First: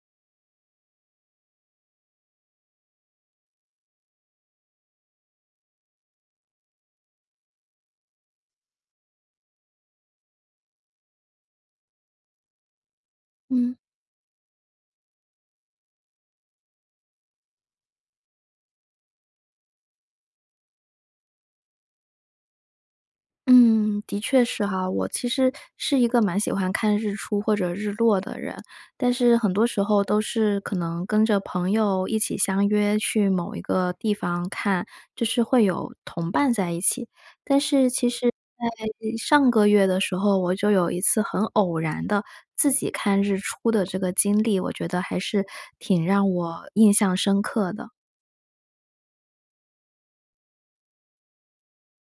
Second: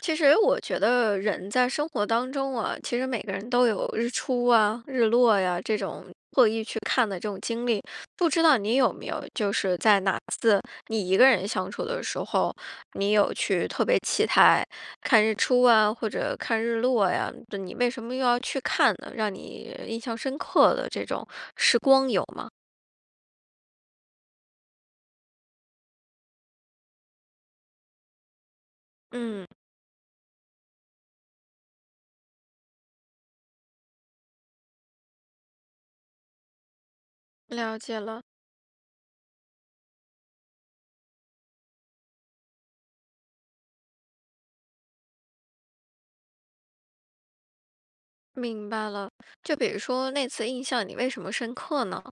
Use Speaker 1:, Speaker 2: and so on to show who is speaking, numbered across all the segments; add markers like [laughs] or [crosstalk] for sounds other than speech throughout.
Speaker 1: 其实我觉得人在生活当中啊，其实每个人都有日出啊、日落呀，这种特意去看的这种经历。不知道你有没有？就是在哪次你一个人相处的时候，你有去
Speaker 2: 嗯。
Speaker 1: 特别期待看日出啊，或者看日落呀，就你为什么又要去看呢，让你印象深刻的这种时光有吗？
Speaker 2: 嗯，的确是哈，我其实是一个蛮喜欢看日出或者日落的人。但是
Speaker 1: 嗯。
Speaker 2: 很多时候都是可能跟着朋友一起相约去某一个地方看，就是会有同伴在一起，但
Speaker 1: 了
Speaker 2: 是
Speaker 1: 解
Speaker 2: 其
Speaker 1: 了。
Speaker 2: 实在，呃，上个月的时候，我就有一次很偶然地自己看日出的这个经历，我觉得还是挺让我印象深刻的。
Speaker 1: 明白了，就比如说那次印象你为什么深刻呢？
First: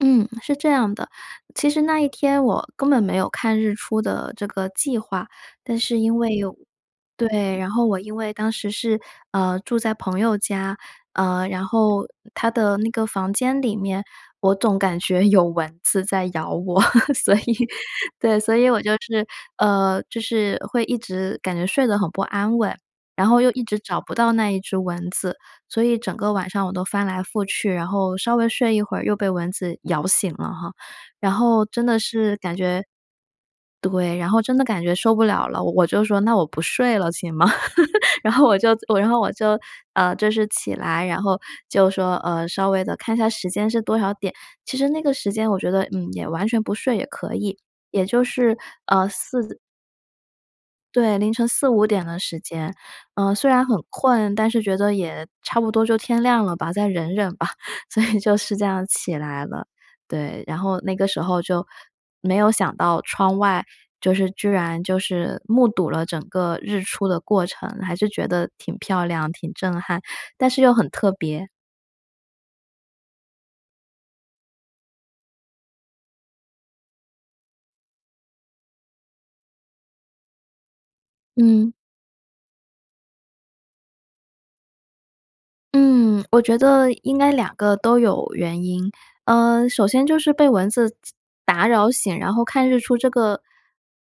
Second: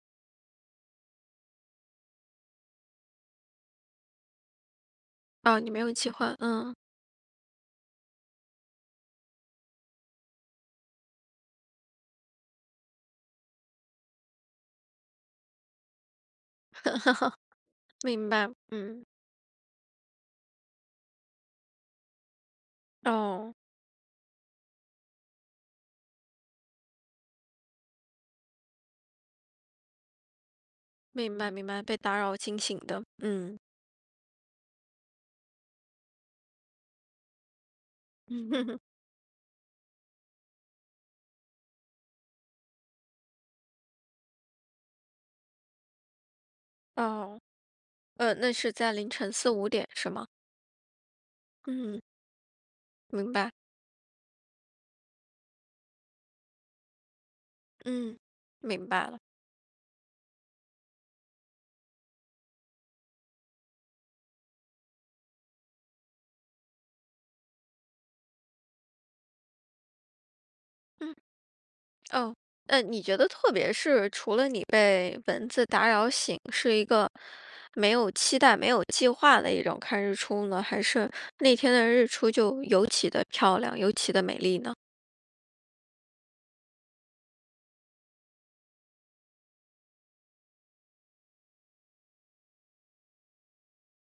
Speaker 2: 嗯，是这样的，其实那一天我根本没有看日出的这个计划。
Speaker 1: 啊，你
Speaker 2: 但
Speaker 1: 没有
Speaker 2: 是
Speaker 1: 计
Speaker 2: 因为
Speaker 1: 划，
Speaker 2: 有
Speaker 1: 嗯。
Speaker 2: 对，然后我因为当时是，呃，住在朋友家，呃，然后她的那个房间里面，我总感觉有蚊子在咬我，[laughs] 所以
Speaker 1: [laughs] 明
Speaker 2: 对，
Speaker 1: 白，
Speaker 2: 所以我就
Speaker 1: 嗯。
Speaker 2: 是，呃，就是会一直感觉睡得很不安稳。然后又
Speaker 1: 哦。
Speaker 2: 一直找不到那一只蚊子，所以整个晚上我都翻来覆去，然后稍微睡一会儿又被蚊子咬醒了哈。然
Speaker 1: 明白
Speaker 2: 后
Speaker 1: 明白，
Speaker 2: 真
Speaker 1: 被
Speaker 2: 的
Speaker 1: 打
Speaker 2: 是
Speaker 1: 扰
Speaker 2: 感
Speaker 1: 惊醒
Speaker 2: 觉
Speaker 1: 的，嗯。
Speaker 2: 对，然后真的感觉受不了了，我我就说：“那我不睡了，行吗？” [laughs] 然后我
Speaker 1: 嗯。
Speaker 2: 就
Speaker 1: [laughs]
Speaker 2: 然后我就，呃，就是起来，然后就说，呃，稍微地看一下时间是多少点。其实那个时间我觉得，嗯，也完全不睡也可
Speaker 1: 哦，
Speaker 2: 以，也就
Speaker 1: 呃，那
Speaker 2: 是，
Speaker 1: 是在
Speaker 2: 呃，
Speaker 1: 凌晨四
Speaker 2: 4
Speaker 1: 五点，是吗？
Speaker 2: 对，凌晨四五
Speaker 1: 嗯。
Speaker 2: 点的时间，
Speaker 1: 明
Speaker 2: 呃，虽
Speaker 1: 白。
Speaker 2: 然很困，但是觉得也差不多就天亮了吧，再忍忍吧，所
Speaker 1: 嗯，
Speaker 2: 以就是这样
Speaker 1: 明白
Speaker 2: 起
Speaker 1: 了。
Speaker 2: 来了。对，然后那个时候就没有想到窗外，就是居然就是目睹了整个日出的过程，还是觉得挺漂亮，挺震撼，但是又很特
Speaker 1: 嗯，
Speaker 2: 别。
Speaker 1: 哦，呃，你觉得特别是除了你被蚊子打扰醒，是一个没有期待没有计划的一种看日出呢？还是那天
Speaker 2: 嗯。
Speaker 1: 的日出就尤其地漂亮，尤其地美丽呢？
Speaker 2: 嗯，我觉得应该两个都有原因，呃，首先就是被蚊子打扰醒，然后看日出这个，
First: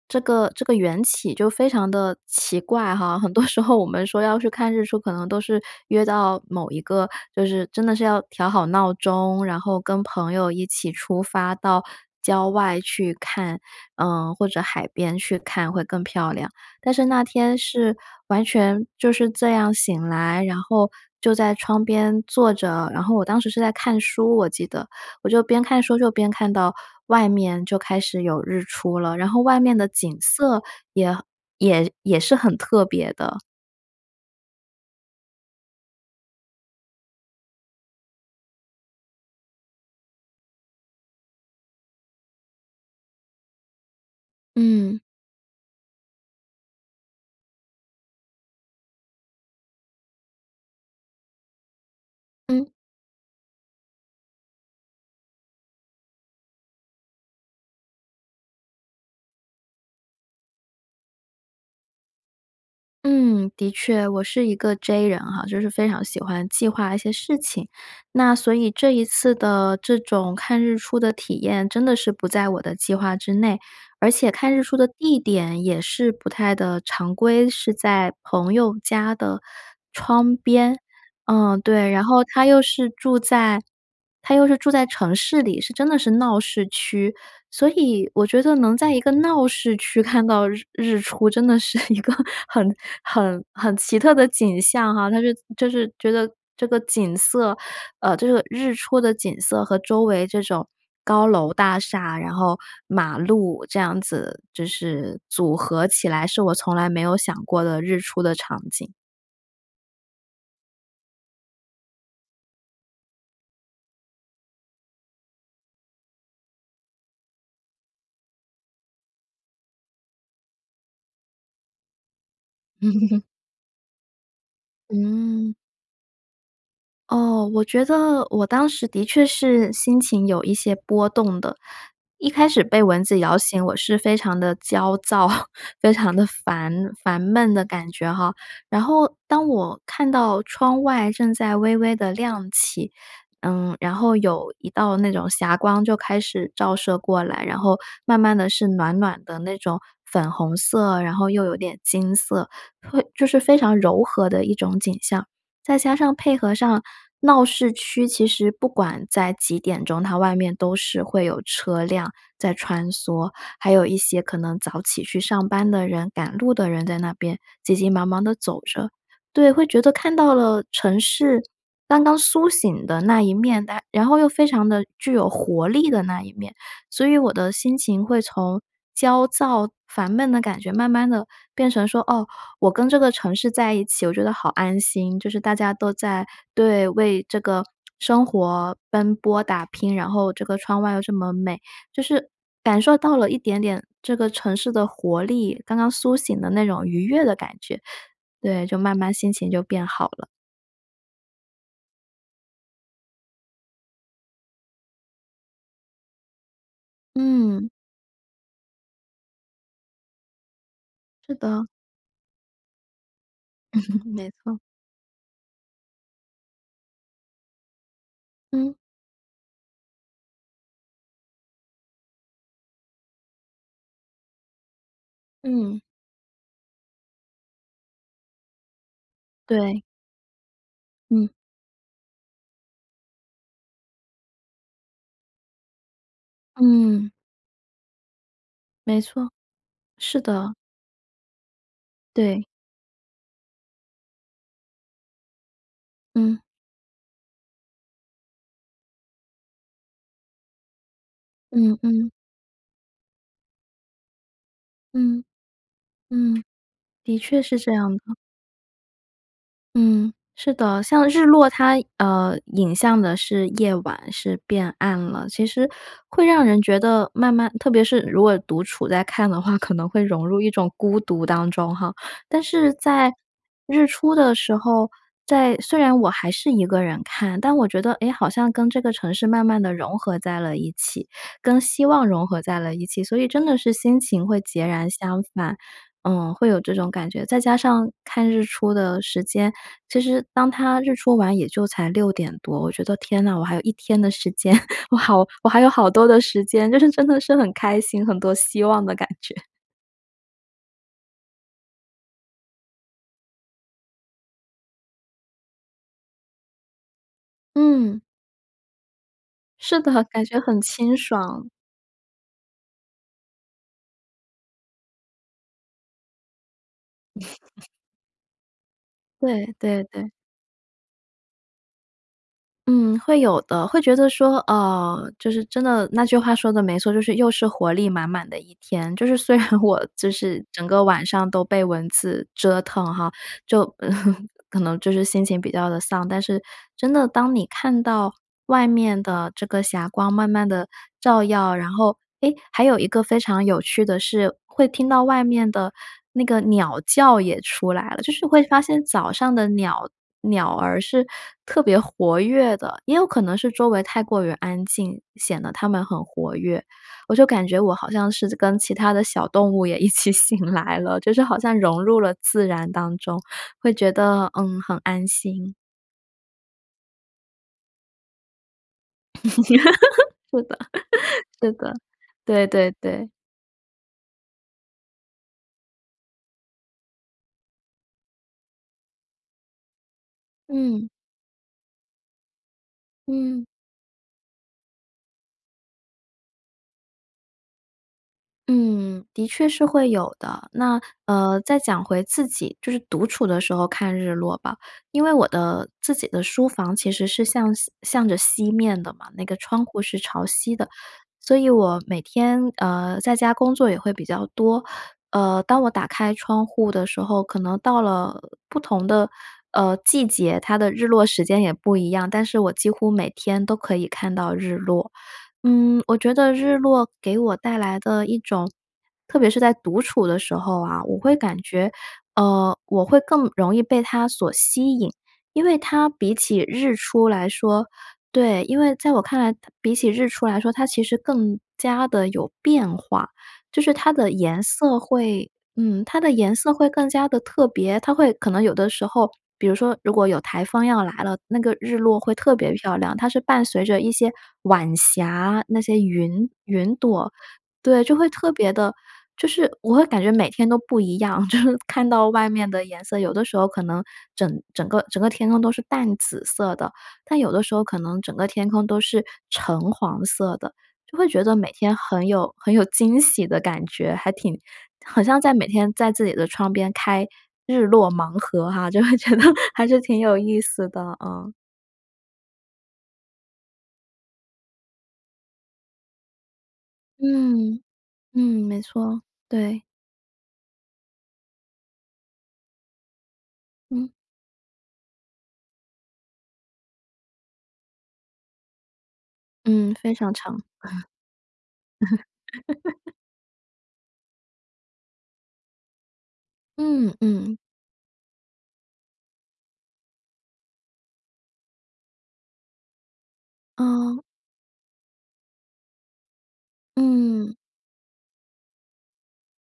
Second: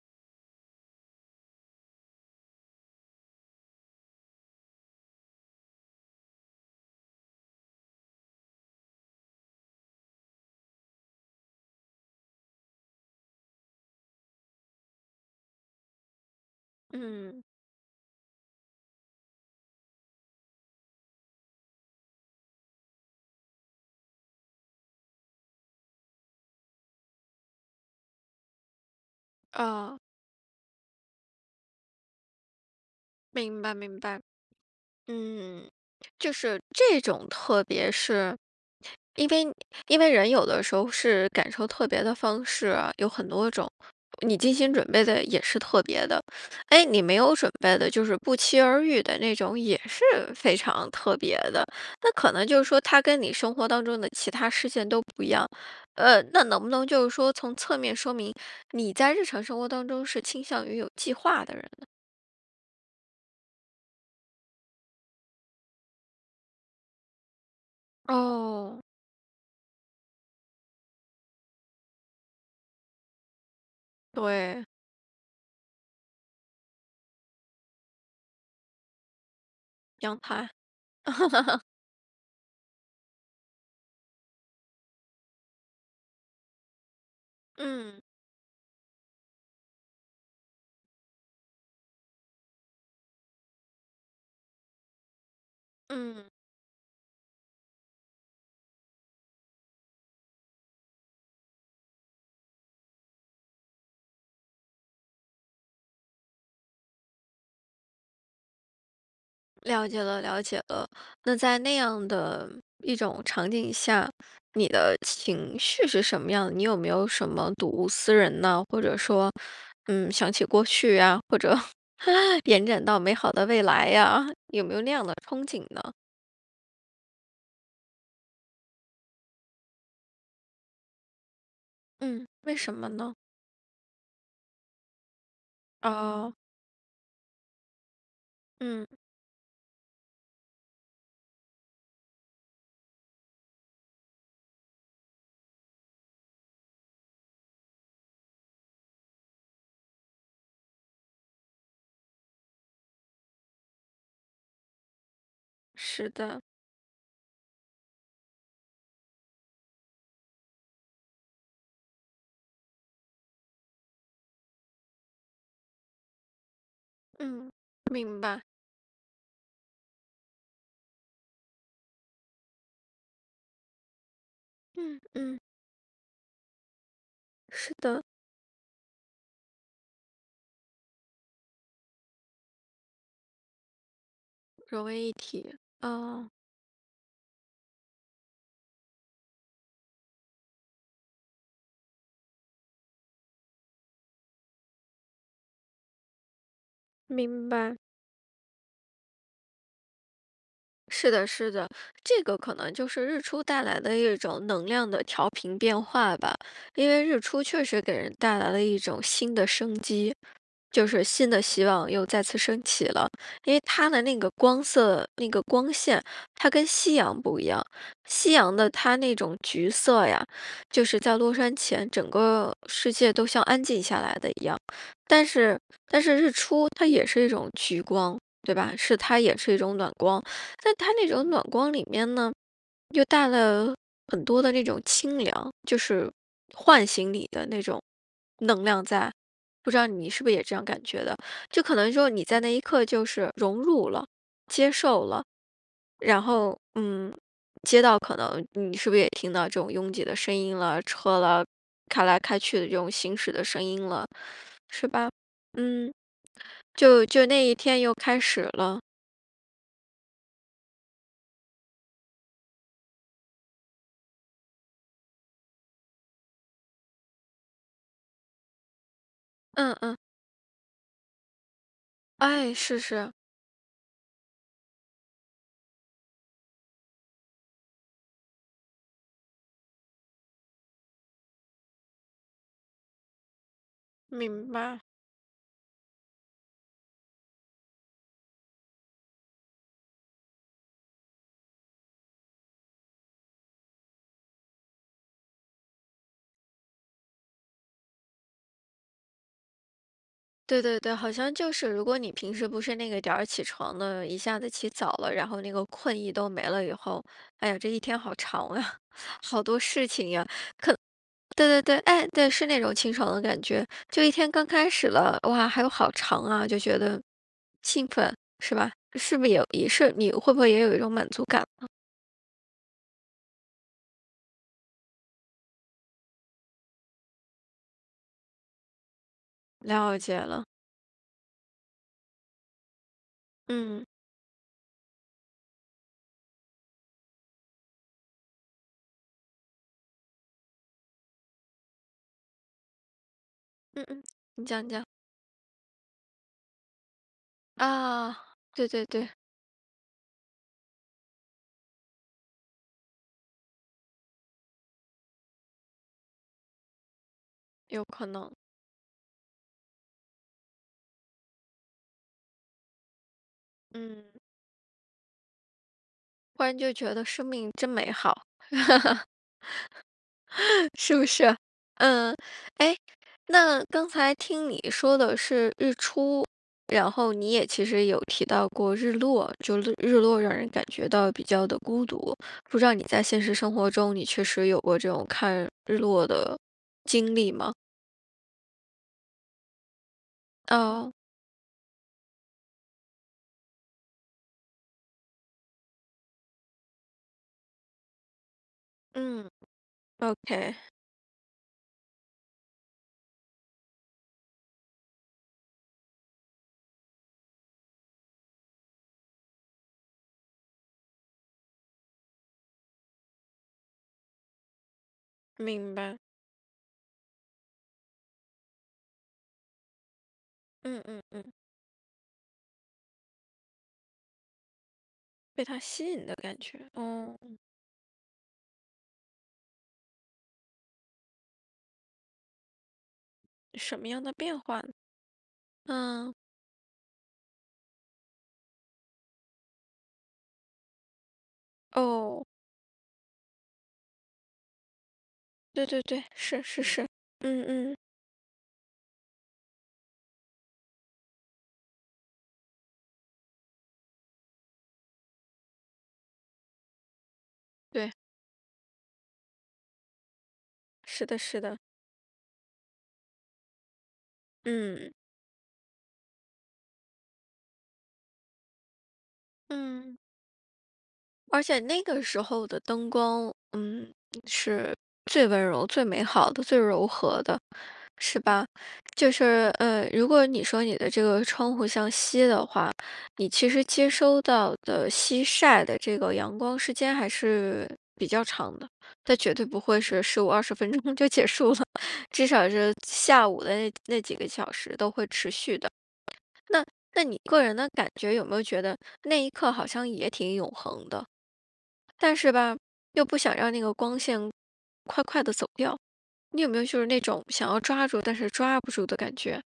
Speaker 2: 这个这个缘起就非常地奇怪哈。很多时候我们说要去看日出，可能都是约到某一个，就是真的是要调好闹钟，然后跟朋友一起出发到郊外去看，呃，或者海边去看会更漂亮。但是那
Speaker 1: 嗯。
Speaker 2: 天是完全就是这样醒来，然后就在窗边坐着，然后我当时是在看书，我记得，我就边看书就边看到外面就开始有日出了，然后外面的
Speaker 1: 哦。
Speaker 2: 景色也也也是很特别的。
Speaker 1: 明白明白。嗯，就是这种特别是，因为因为人有的时候是感受特别的方式，有很多种，你精心准
Speaker 2: 嗯。
Speaker 1: 备的也是特别的，诶，你没有准备的，就是不期而遇的那种也是非常特别的，那可能就是
Speaker 2: 嗯。
Speaker 1: 说它跟你生活当中的其它事件都不一样，呃，那能不能就是说从侧面说明，你在日常生活当中是倾向于有计划的人呢？
Speaker 2: 嗯，的确。我是一个 J 人哈，就是非常喜欢计划一些事情。那所以
Speaker 1: 哦。
Speaker 2: 这一次的这种看日出的体验，真的是不在我的计划之内。而且看日
Speaker 1: 对。
Speaker 2: 出的地点也是不太的常规，是在朋友家的
Speaker 1: 阳
Speaker 2: 窗
Speaker 1: 台。
Speaker 2: 边。嗯，
Speaker 1: [chuckles]
Speaker 2: 对，然后他又是住在他又是住在城市里，是真的是闹市区。所
Speaker 1: 嗯。
Speaker 2: 以我觉得能在一个闹市区看到日日出，真的是一个很很很奇特的景象哈，它是就是觉
Speaker 1: 嗯。
Speaker 2: 得这个景色呃，这个日出的景色和周围这种高楼大厦，然后马路这样子，就是组合起来是我从来没有想过的日出的场景。
Speaker 1: 了解了了解了。那在那样的一种场景下，你的情绪是什么样？你有没有什么睹物思人呐？或者说，嗯，想起过去呀？或者延
Speaker 2: 嗯。
Speaker 1: 展到美
Speaker 2: [chuckles]
Speaker 1: 好的未来呀？有没有那样的憧
Speaker 2: 嗯。
Speaker 1: 憬呢？
Speaker 2: 哦，我觉得我当时的确是心情有一些波动的。
Speaker 1: 嗯，
Speaker 2: 一开
Speaker 1: 为
Speaker 2: 始
Speaker 1: 什
Speaker 2: 被
Speaker 1: 么
Speaker 2: 蚊
Speaker 1: 呢？
Speaker 2: 子咬醒我是非常地焦躁，非常地
Speaker 1: 哦。
Speaker 2: 烦烦闷的感觉哈，然
Speaker 1: 嗯。
Speaker 2: 后当我看到窗外正在微微地亮起，嗯，然后有一道那种霞光就开始照射过来。然后慢慢地是暖暖的那种粉红色，然后又有点金色，会就是非常柔和的一种景象。再加
Speaker 1: 是
Speaker 2: 上配
Speaker 1: 的。
Speaker 2: 合上闹市区其实不管在几点钟，它外面都是会有车辆在穿梭，还有一些可能早起去上班的人，赶路的人在那边
Speaker 1: 嗯，
Speaker 2: 急急忙
Speaker 1: 明
Speaker 2: 忙地
Speaker 1: 白。
Speaker 2: 走着。对，会觉得看到了城市刚刚苏醒的那一面，但然后又非常的
Speaker 1: 嗯，
Speaker 2: 具有
Speaker 1: 嗯。
Speaker 2: 活力的那一面。所以我的
Speaker 1: 是
Speaker 2: 心
Speaker 1: 的。
Speaker 2: 情会从焦躁、烦闷的感觉慢慢地变成说，哦，我跟这个城市在一起，我觉得好安
Speaker 1: 融为一
Speaker 2: 心，就是大
Speaker 1: 体，
Speaker 2: 家都在
Speaker 1: 啊。
Speaker 2: 对，为这个生活奔波打拼，然后这个窗外又这么美。就是感受到了一点点这个城市的活力，刚刚苏醒的那种愉悦的
Speaker 1: 明
Speaker 2: 感
Speaker 1: 白。
Speaker 2: 觉。对，就慢慢心情就变好了。
Speaker 1: 是的是的。这个可能就是日出带来的一种能量的调频变化吧。因为日出确
Speaker 2: 嗯。
Speaker 1: 实给人带来了一种新的生机，就是新
Speaker 2: 是
Speaker 1: 的希
Speaker 2: 的。
Speaker 1: 望又再次升起了。因为它的
Speaker 2: [laughs]
Speaker 1: 那个
Speaker 2: 没错。
Speaker 1: 光色，那个光线，它跟夕阳不一样。夕阳的
Speaker 2: 嗯。
Speaker 1: 它那种橘色呀，就是在落山前整个世界都像安静下来得一样。但是
Speaker 2: 嗯。
Speaker 1: 但是日出它也是一种橘光，对吧？是它也是一种
Speaker 2: 对。
Speaker 1: 暖光。但它那种
Speaker 2: 嗯。
Speaker 1: 暖光里面呢，又带了很多的那种清凉，就是唤
Speaker 2: 嗯。
Speaker 1: 醒你的那种能量
Speaker 2: 没
Speaker 1: 在。
Speaker 2: 错，
Speaker 1: 不知道你
Speaker 2: 是
Speaker 1: 是不是也
Speaker 2: 的。
Speaker 1: 这样感觉得。就可能说你在
Speaker 2: 对。
Speaker 1: 那一刻就是融入了，接受了，然
Speaker 2: 嗯。
Speaker 1: 后，嗯，街道可能，你是不是也听到这种拥挤的声音了，车了，
Speaker 2: 嗯
Speaker 1: 开
Speaker 2: 嗯。
Speaker 1: 来开去的这种行驶的声音了，是吧？
Speaker 2: 嗯，
Speaker 1: 嗯，
Speaker 2: 嗯。
Speaker 1: 就
Speaker 2: 的
Speaker 1: 就
Speaker 2: 确
Speaker 1: 那一
Speaker 2: 是这
Speaker 1: 天又
Speaker 2: 样的。
Speaker 1: 开始了。
Speaker 2: 嗯，是的，像日落它，呃，引向的是夜晚，是变暗了。其实会让人觉得慢慢特别是如果独处在看的话，可
Speaker 1: 嗯
Speaker 2: 能
Speaker 1: 嗯。
Speaker 2: 会融入一种孤独当中哈。但
Speaker 1: 哎，
Speaker 2: 是
Speaker 1: 是是。
Speaker 2: 在日出的时候，在虽然我还是1个人看，但我觉得，哎，好像跟这个城市慢慢地融合在了一起，跟希望融合在了一起，所以真的是心情会
Speaker 1: 明
Speaker 2: 截
Speaker 1: 白。
Speaker 2: 然相反，嗯，会有这种感觉。再加上看日出的时间，其实当它日出完也就才6:00多，我觉得，天呐，我还有一天的时间，[chuckles] 我好我还有好多的时间，就是真的是很开心很多希望的感觉。
Speaker 1: 对对对，好像就是，如果你平时不那个点儿起床的，一下子起早了，然后那个困意都没了以后，哎呀，这一天
Speaker 2: 嗯。
Speaker 1: 好长啊，好多
Speaker 2: 是
Speaker 1: 事
Speaker 2: 的，
Speaker 1: 情
Speaker 2: 感
Speaker 1: 呀，可
Speaker 2: 觉很清
Speaker 1: 对
Speaker 2: 爽。
Speaker 1: 对对，哎，对，是那种清爽的感觉，就一天刚开始了，哇，还有好长啊，就觉得
Speaker 2: [laughs]
Speaker 1: 兴奋，是吧？是不有
Speaker 2: 对
Speaker 1: 也
Speaker 2: 对
Speaker 1: 是
Speaker 2: 对。
Speaker 1: 你会不会也有一种满足感呢？
Speaker 2: 嗯，会有的，会觉得说，啊，就是真的那句话说得没错，就是又是活力满满的一天。就是虽然我，
Speaker 1: 了
Speaker 2: 就
Speaker 1: 解
Speaker 2: 是
Speaker 1: 了。
Speaker 2: 整个晚上都被蚊子折腾哈，就
Speaker 1: 嗯。
Speaker 2: [laughs] 可能，就是心情比较地丧，但是真的当你看到外面的这个霞光慢慢地照耀，然后诶，还有一个非常有趣
Speaker 1: 嗯
Speaker 2: 的
Speaker 1: 嗯，
Speaker 2: 是，
Speaker 1: 你讲
Speaker 2: 会
Speaker 1: 你讲。
Speaker 2: 听到外面的那个鸟叫也出来了，就
Speaker 1: 啊，
Speaker 2: 是会发
Speaker 1: 对
Speaker 2: 现
Speaker 1: 对
Speaker 2: 早
Speaker 1: 对。
Speaker 2: 上的鸟鸟儿是特别活跃的，也有可能是周围太过于安静，显得它们很活跃。我就感觉我
Speaker 1: 有
Speaker 2: 好
Speaker 1: 可
Speaker 2: 像是
Speaker 1: 能。
Speaker 2: 跟其它的小动物也一起醒来了，就是好像融入了自然当中，会觉
Speaker 1: 嗯。
Speaker 2: 得，嗯，很安心。
Speaker 1: 忽然就觉得生命真美好。
Speaker 2: [laughs] 是的，
Speaker 1: [laughs] 是不是？
Speaker 2: 是的，
Speaker 1: 嗯。
Speaker 2: 对对
Speaker 1: 诶，
Speaker 2: 对。
Speaker 1: 那刚才听你说的是日出，然后你也其实有提到过日落，就略日落让人感觉
Speaker 2: 嗯。
Speaker 1: 到比较地孤独。不知道你在现实
Speaker 2: 嗯。
Speaker 1: 生活中，你确实有过这种看日落的经历吗？
Speaker 2: 嗯，的确是会有的。那，
Speaker 1: 哦。
Speaker 2: 呃，再讲回自己，就是独处的时候看日落吧。因为我的自己的书房其实是向西向着西面的嘛，那
Speaker 1: 嗯，
Speaker 2: 个窗户是朝
Speaker 1: OK。
Speaker 2: 西的。所以我每天，呃，在家工作也会比较多，呃，当我打开窗户的时候，可能到了不同的，呃，季节，它的日落时间也不一样，但是我几乎每天都可以看到日落。
Speaker 1: 明
Speaker 2: 嗯，我
Speaker 1: 白。
Speaker 2: 觉得日落给我带来的一种特别是在独处的时候啊，
Speaker 1: 嗯
Speaker 2: 我
Speaker 1: 嗯
Speaker 2: 会
Speaker 1: 嗯。
Speaker 2: 感觉呃，我会更容易被它所吸引。因
Speaker 1: 被
Speaker 2: 为
Speaker 1: 它吸
Speaker 2: 它
Speaker 1: 引
Speaker 2: 比
Speaker 1: 的感
Speaker 2: 起
Speaker 1: 觉，
Speaker 2: 日出
Speaker 1: 哦，
Speaker 2: 来
Speaker 1: 嗯。
Speaker 2: 说对，因为在我看来它比起日出来说，它其实更加地有变化。就是
Speaker 1: 什么
Speaker 2: 它
Speaker 1: 样
Speaker 2: 的
Speaker 1: 的变
Speaker 2: 颜
Speaker 1: 化？
Speaker 2: 色会嗯，它的
Speaker 1: 嗯。
Speaker 2: 颜色会更加地特别，它会可能有的时候，比如说如果有台风要来了，那个日落会
Speaker 1: 哦。
Speaker 2: 特别漂亮，它是伴随着一些晚霞，那
Speaker 1: 对
Speaker 2: 些
Speaker 1: 对对，
Speaker 2: 云
Speaker 1: 是是
Speaker 2: 云
Speaker 1: 是，
Speaker 2: 朵。
Speaker 1: 嗯嗯。
Speaker 2: 对，就会特别的就是我会感觉每天都不一样，就是看到外面的颜色，有的时候可能整整个整个天空都是淡紫色的，但有的时候可
Speaker 1: 对。
Speaker 2: 能整个天空都是橙黄色的，就会
Speaker 1: 是的
Speaker 2: 觉得
Speaker 1: 是
Speaker 2: 每
Speaker 1: 的。
Speaker 2: 天很有很有惊喜的感觉，还挺
Speaker 1: 嗯。
Speaker 2: 好像在每天在自己的窗边开“日落盲盒”哈，就会觉得还是
Speaker 1: 嗯。
Speaker 2: 挺有意思的，嗯。
Speaker 1: 而且那个时候的灯光，嗯，[tsk] 是最温柔、最美好的、最柔和的，
Speaker 2: 嗯，
Speaker 1: 是
Speaker 2: 嗯，
Speaker 1: 吧？
Speaker 2: 没错，
Speaker 1: 就是，
Speaker 2: 对。
Speaker 1: 呃，如果你说你的这个窗户向西的话，你其实接
Speaker 2: 嗯。
Speaker 1: 收到的西晒的这个阳光时间，还是比较长的，但绝对不
Speaker 2: 嗯，
Speaker 1: 会
Speaker 2: 非
Speaker 1: 是
Speaker 2: 常
Speaker 1: 15、
Speaker 2: 长。
Speaker 1: 20分钟就结束了，至少是
Speaker 2: [laughs]
Speaker 1: 下午的那那几个小时都会持续的。那
Speaker 2: 嗯
Speaker 1: 那你
Speaker 2: 嗯。
Speaker 1: 个人的感觉，有没有觉得那一刻好像也挺永恒的？但是吧，又不想让那个光
Speaker 2: 嗯。
Speaker 1: 线快快地走掉。你有没有就是那种
Speaker 2: 嗯。
Speaker 1: 想要抓住，但是抓不住的感觉？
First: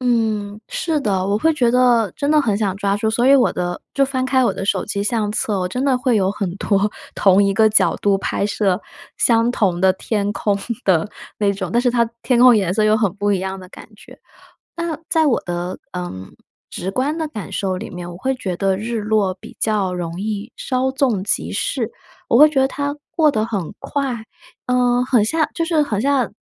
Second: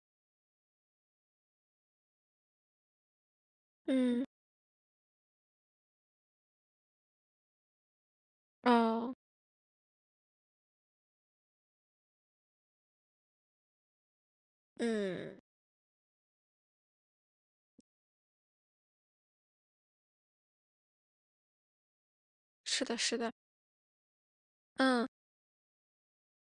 Speaker 2: 嗯，是的。我会觉得真的很想抓住，所以我的就
Speaker 1: 嗯。
Speaker 2: 翻开我的手机相册，我真的会有很多同一个角度拍摄
Speaker 1: 哦。
Speaker 2: 相同的天空的那种，但是它天空颜色又很不一样的感觉。那在
Speaker 1: 嗯。
Speaker 2: 我的，呃，直观的感受里面，我会觉得日落比较容易，稍纵即逝，我会觉得
Speaker 1: 是
Speaker 2: 它
Speaker 1: 的是
Speaker 2: 过
Speaker 1: 的。
Speaker 2: 得很快，呃，
Speaker 1: 嗯。
Speaker 2: 很像就是很像，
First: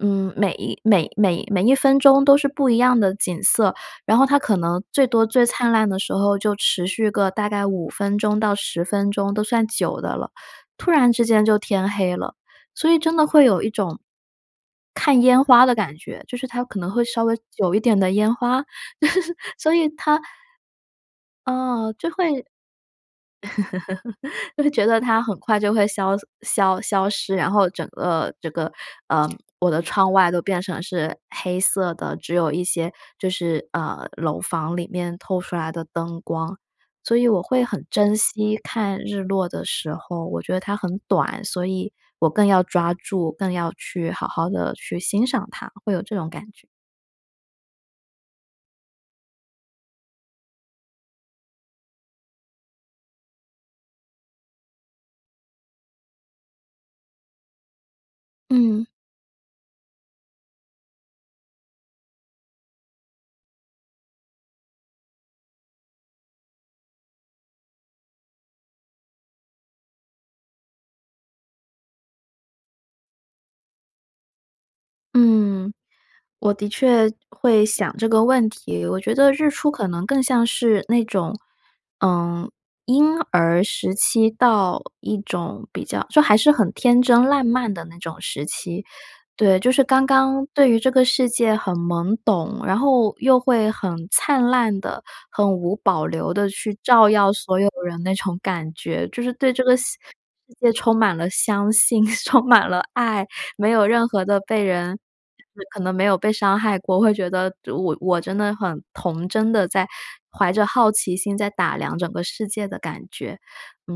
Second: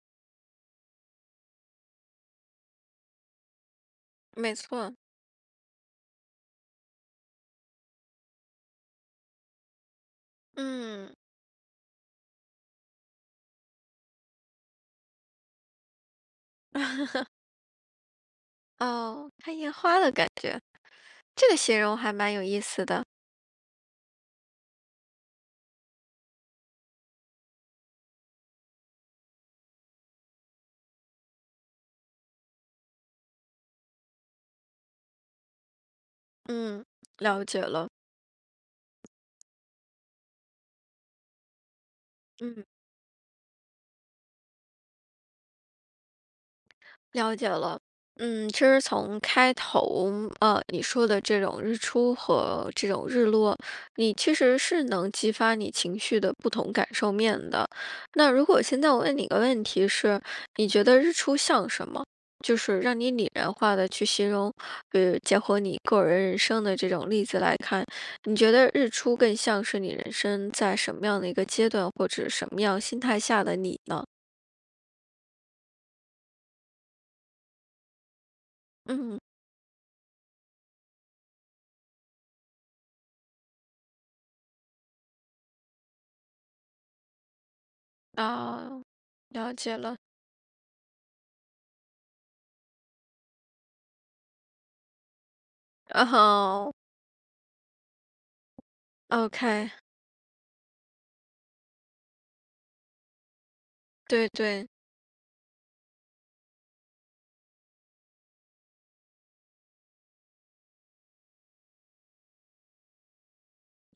Speaker 2: 嗯，每每每每一分钟都是不一样的景色。然后它
Speaker 1: 没
Speaker 2: 可能
Speaker 1: 错。
Speaker 2: 最多最灿烂的时候就持续个大概5分钟到10分钟都算久的了，突然
Speaker 1: 嗯。
Speaker 2: 之间就天黑了，所以真的会有一种看烟花的感觉。就是它可能会稍
Speaker 1: [laughs]
Speaker 2: 微久一点的烟花，
Speaker 1: 哦，
Speaker 2: [laughs]
Speaker 1: 看烟
Speaker 2: 所以
Speaker 1: 花的
Speaker 2: 它，
Speaker 1: 感觉，这个形
Speaker 2: 哦，
Speaker 1: 容
Speaker 2: 就
Speaker 1: 还蛮
Speaker 2: 会
Speaker 1: 有意思的。
Speaker 2: [laughs] 就会觉得它很快就会消消消失，然后整个这个，呃，我的窗外都变成是黑色的，只有一些就是，呃，楼房里面透出来的灯光。
Speaker 1: 嗯，
Speaker 2: 所以我
Speaker 1: 了解
Speaker 2: 会很
Speaker 1: 了。
Speaker 2: 珍惜看日落的时候，我觉得它很短，所以我更要
Speaker 1: 嗯。
Speaker 2: 抓住，更要去好好地去欣赏它，会有这种感觉。
Speaker 1: 了解了。嗯，其实从开头，呃，你说的这种日出和这种日落，你其实是能激发你情绪的不同感受面的。那如果现
Speaker 2: 嗯。
Speaker 1: 在我问你一个问题是，你觉得日出像什么？就是让你拟人化地去形容，比如结合你个人人生的这种例子来看，你觉得日出更像是你人生在什么样的一个阶段或者什么样心态下的你呢？
Speaker 2: 嗯，我的确会想这个问题，我觉
Speaker 1: 嗯。
Speaker 2: 得日出可能更像是那种，呃，婴儿时期到一种比较就还是很天真烂漫的那种时
Speaker 1: 哦，
Speaker 2: 期。
Speaker 1: 了
Speaker 2: 对，就
Speaker 1: 解
Speaker 2: 是
Speaker 1: 了。
Speaker 2: 刚刚对于这个世界很懵懂，然后又会很灿烂地，很无保
Speaker 1: 嗯
Speaker 2: 留地
Speaker 1: 哼。
Speaker 2: 去照耀所有人那种感觉。就是对这个
Speaker 1: OK。
Speaker 2: 司世界充满了，相信，充满了爱，没有任何
Speaker 1: 对
Speaker 2: 的被
Speaker 1: 对。
Speaker 2: 人可能没有被伤害过，我会觉得我我真的很童真地在怀着好奇心在打量整个世界的感觉。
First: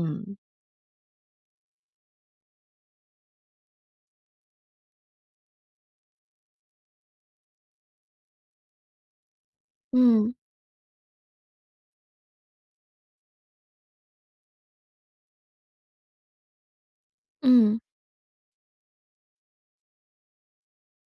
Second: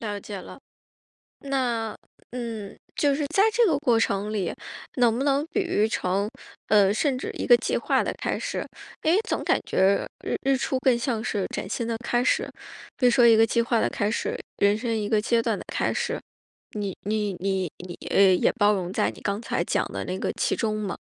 Speaker 1: 了解了。那嗯，就是在这个过程里，能不能比喻成，呃，甚至一个计划的开始，因为，总感觉
Speaker 2: 嗯。
Speaker 1: 日日出更像是崭新的开始，比如说一个计划的开始，人生一个阶段的开始，你你你
Speaker 2: 嗯。
Speaker 1: 你呃，也包容在你刚才讲的那个其中嘛。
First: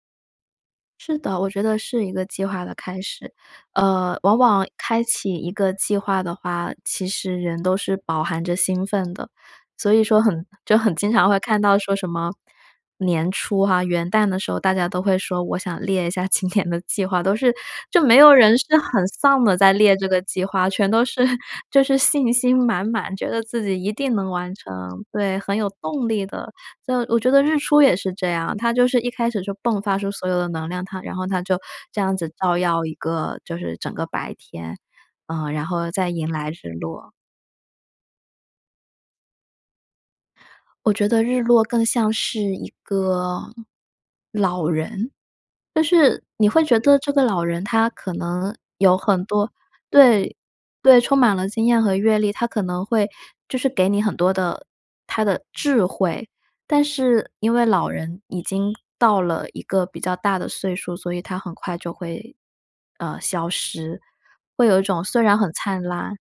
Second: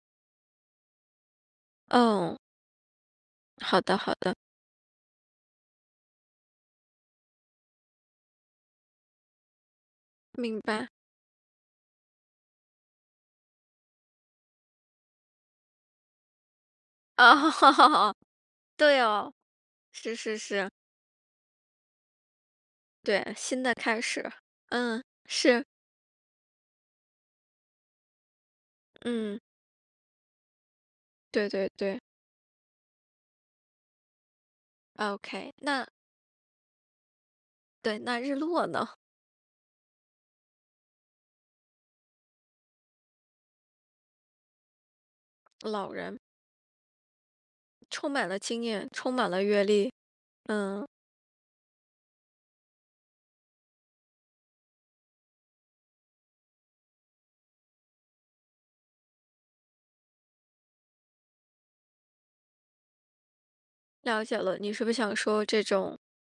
Speaker 2: 是的，我觉得是一个
Speaker 1: 嗯。
Speaker 2: 计划的开始。
Speaker 1: 好的好
Speaker 2: 呃，
Speaker 1: 的。
Speaker 2: 往往开启一个计划的话，其实人都是饱含着兴奋的。所以说很
Speaker 1: 明
Speaker 2: 就
Speaker 1: 白。
Speaker 2: 很经常会看到说什么，年初哈，元旦的时候大家都会说我想列一下今年的计划，都是，就没
Speaker 1: [laughs]
Speaker 2: 有人是
Speaker 1: 对
Speaker 2: 很
Speaker 1: 哦，
Speaker 2: 丧地在列这
Speaker 1: 是
Speaker 2: 个
Speaker 1: 是
Speaker 2: 计
Speaker 1: 是。
Speaker 2: 划，全都是 [chuckles] 就是信心满满，觉
Speaker 1: 对，
Speaker 2: 得
Speaker 1: 新
Speaker 2: 自
Speaker 1: 的
Speaker 2: 己一
Speaker 1: 开
Speaker 2: 定
Speaker 1: 始。
Speaker 2: 能完成。
Speaker 1: 嗯，
Speaker 2: 对，很
Speaker 1: 是。
Speaker 2: 有动力的。这我觉得日出也是这样，它就是一开
Speaker 1: 嗯。
Speaker 2: 始就迸发出所有的能量，它然后它
Speaker 1: 对
Speaker 2: 就
Speaker 1: 对对。
Speaker 2: 这样子照耀一个，就是整个白天，呃，
Speaker 1: Ok。
Speaker 2: 然
Speaker 1: 那
Speaker 2: 后再迎来日落。
Speaker 1: 对，那日落呢？
Speaker 2: 我觉得日落更像是一个老人。但
Speaker 1: 老人。
Speaker 2: 是你会觉得这个老人他
Speaker 1: 充
Speaker 2: 可
Speaker 1: 满了
Speaker 2: 能
Speaker 1: 经验。
Speaker 2: 有
Speaker 1: 充
Speaker 2: 很
Speaker 1: 满了
Speaker 2: 多
Speaker 1: 阅历。
Speaker 2: 对，
Speaker 1: 嗯。
Speaker 2: 对充满了经验和阅历，他可能会，就是给你很多的他的智慧。但是因为老人已经到了一个比较大的岁数，所以他很快就会，呃，消失，
Speaker 1: 了解了。
Speaker 2: 会
Speaker 1: 你
Speaker 2: 有一
Speaker 1: 是不
Speaker 2: 种
Speaker 1: 想
Speaker 2: 虽然
Speaker 1: 说
Speaker 2: 很
Speaker 1: 这
Speaker 2: 灿
Speaker 1: 种
Speaker 2: 烂。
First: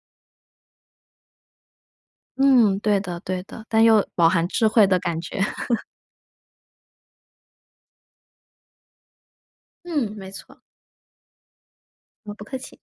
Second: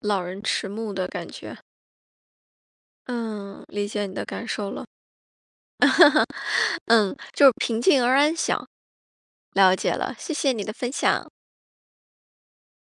Speaker 1: 老人迟暮的感觉？
Speaker 2: 嗯，对的对
Speaker 1: 嗯，
Speaker 2: 的。但
Speaker 1: 理
Speaker 2: 又
Speaker 1: 解你的
Speaker 2: 饱
Speaker 1: 感
Speaker 2: 含智
Speaker 1: 受了。
Speaker 2: 慧的感觉。[laughs]
Speaker 1: [laughs] 嗯，就是平静而安详。了解
Speaker 2: 嗯，
Speaker 1: 了，
Speaker 2: 没
Speaker 1: 谢谢
Speaker 2: 错。
Speaker 1: 你的分享。
Speaker 2: 哦，不客气。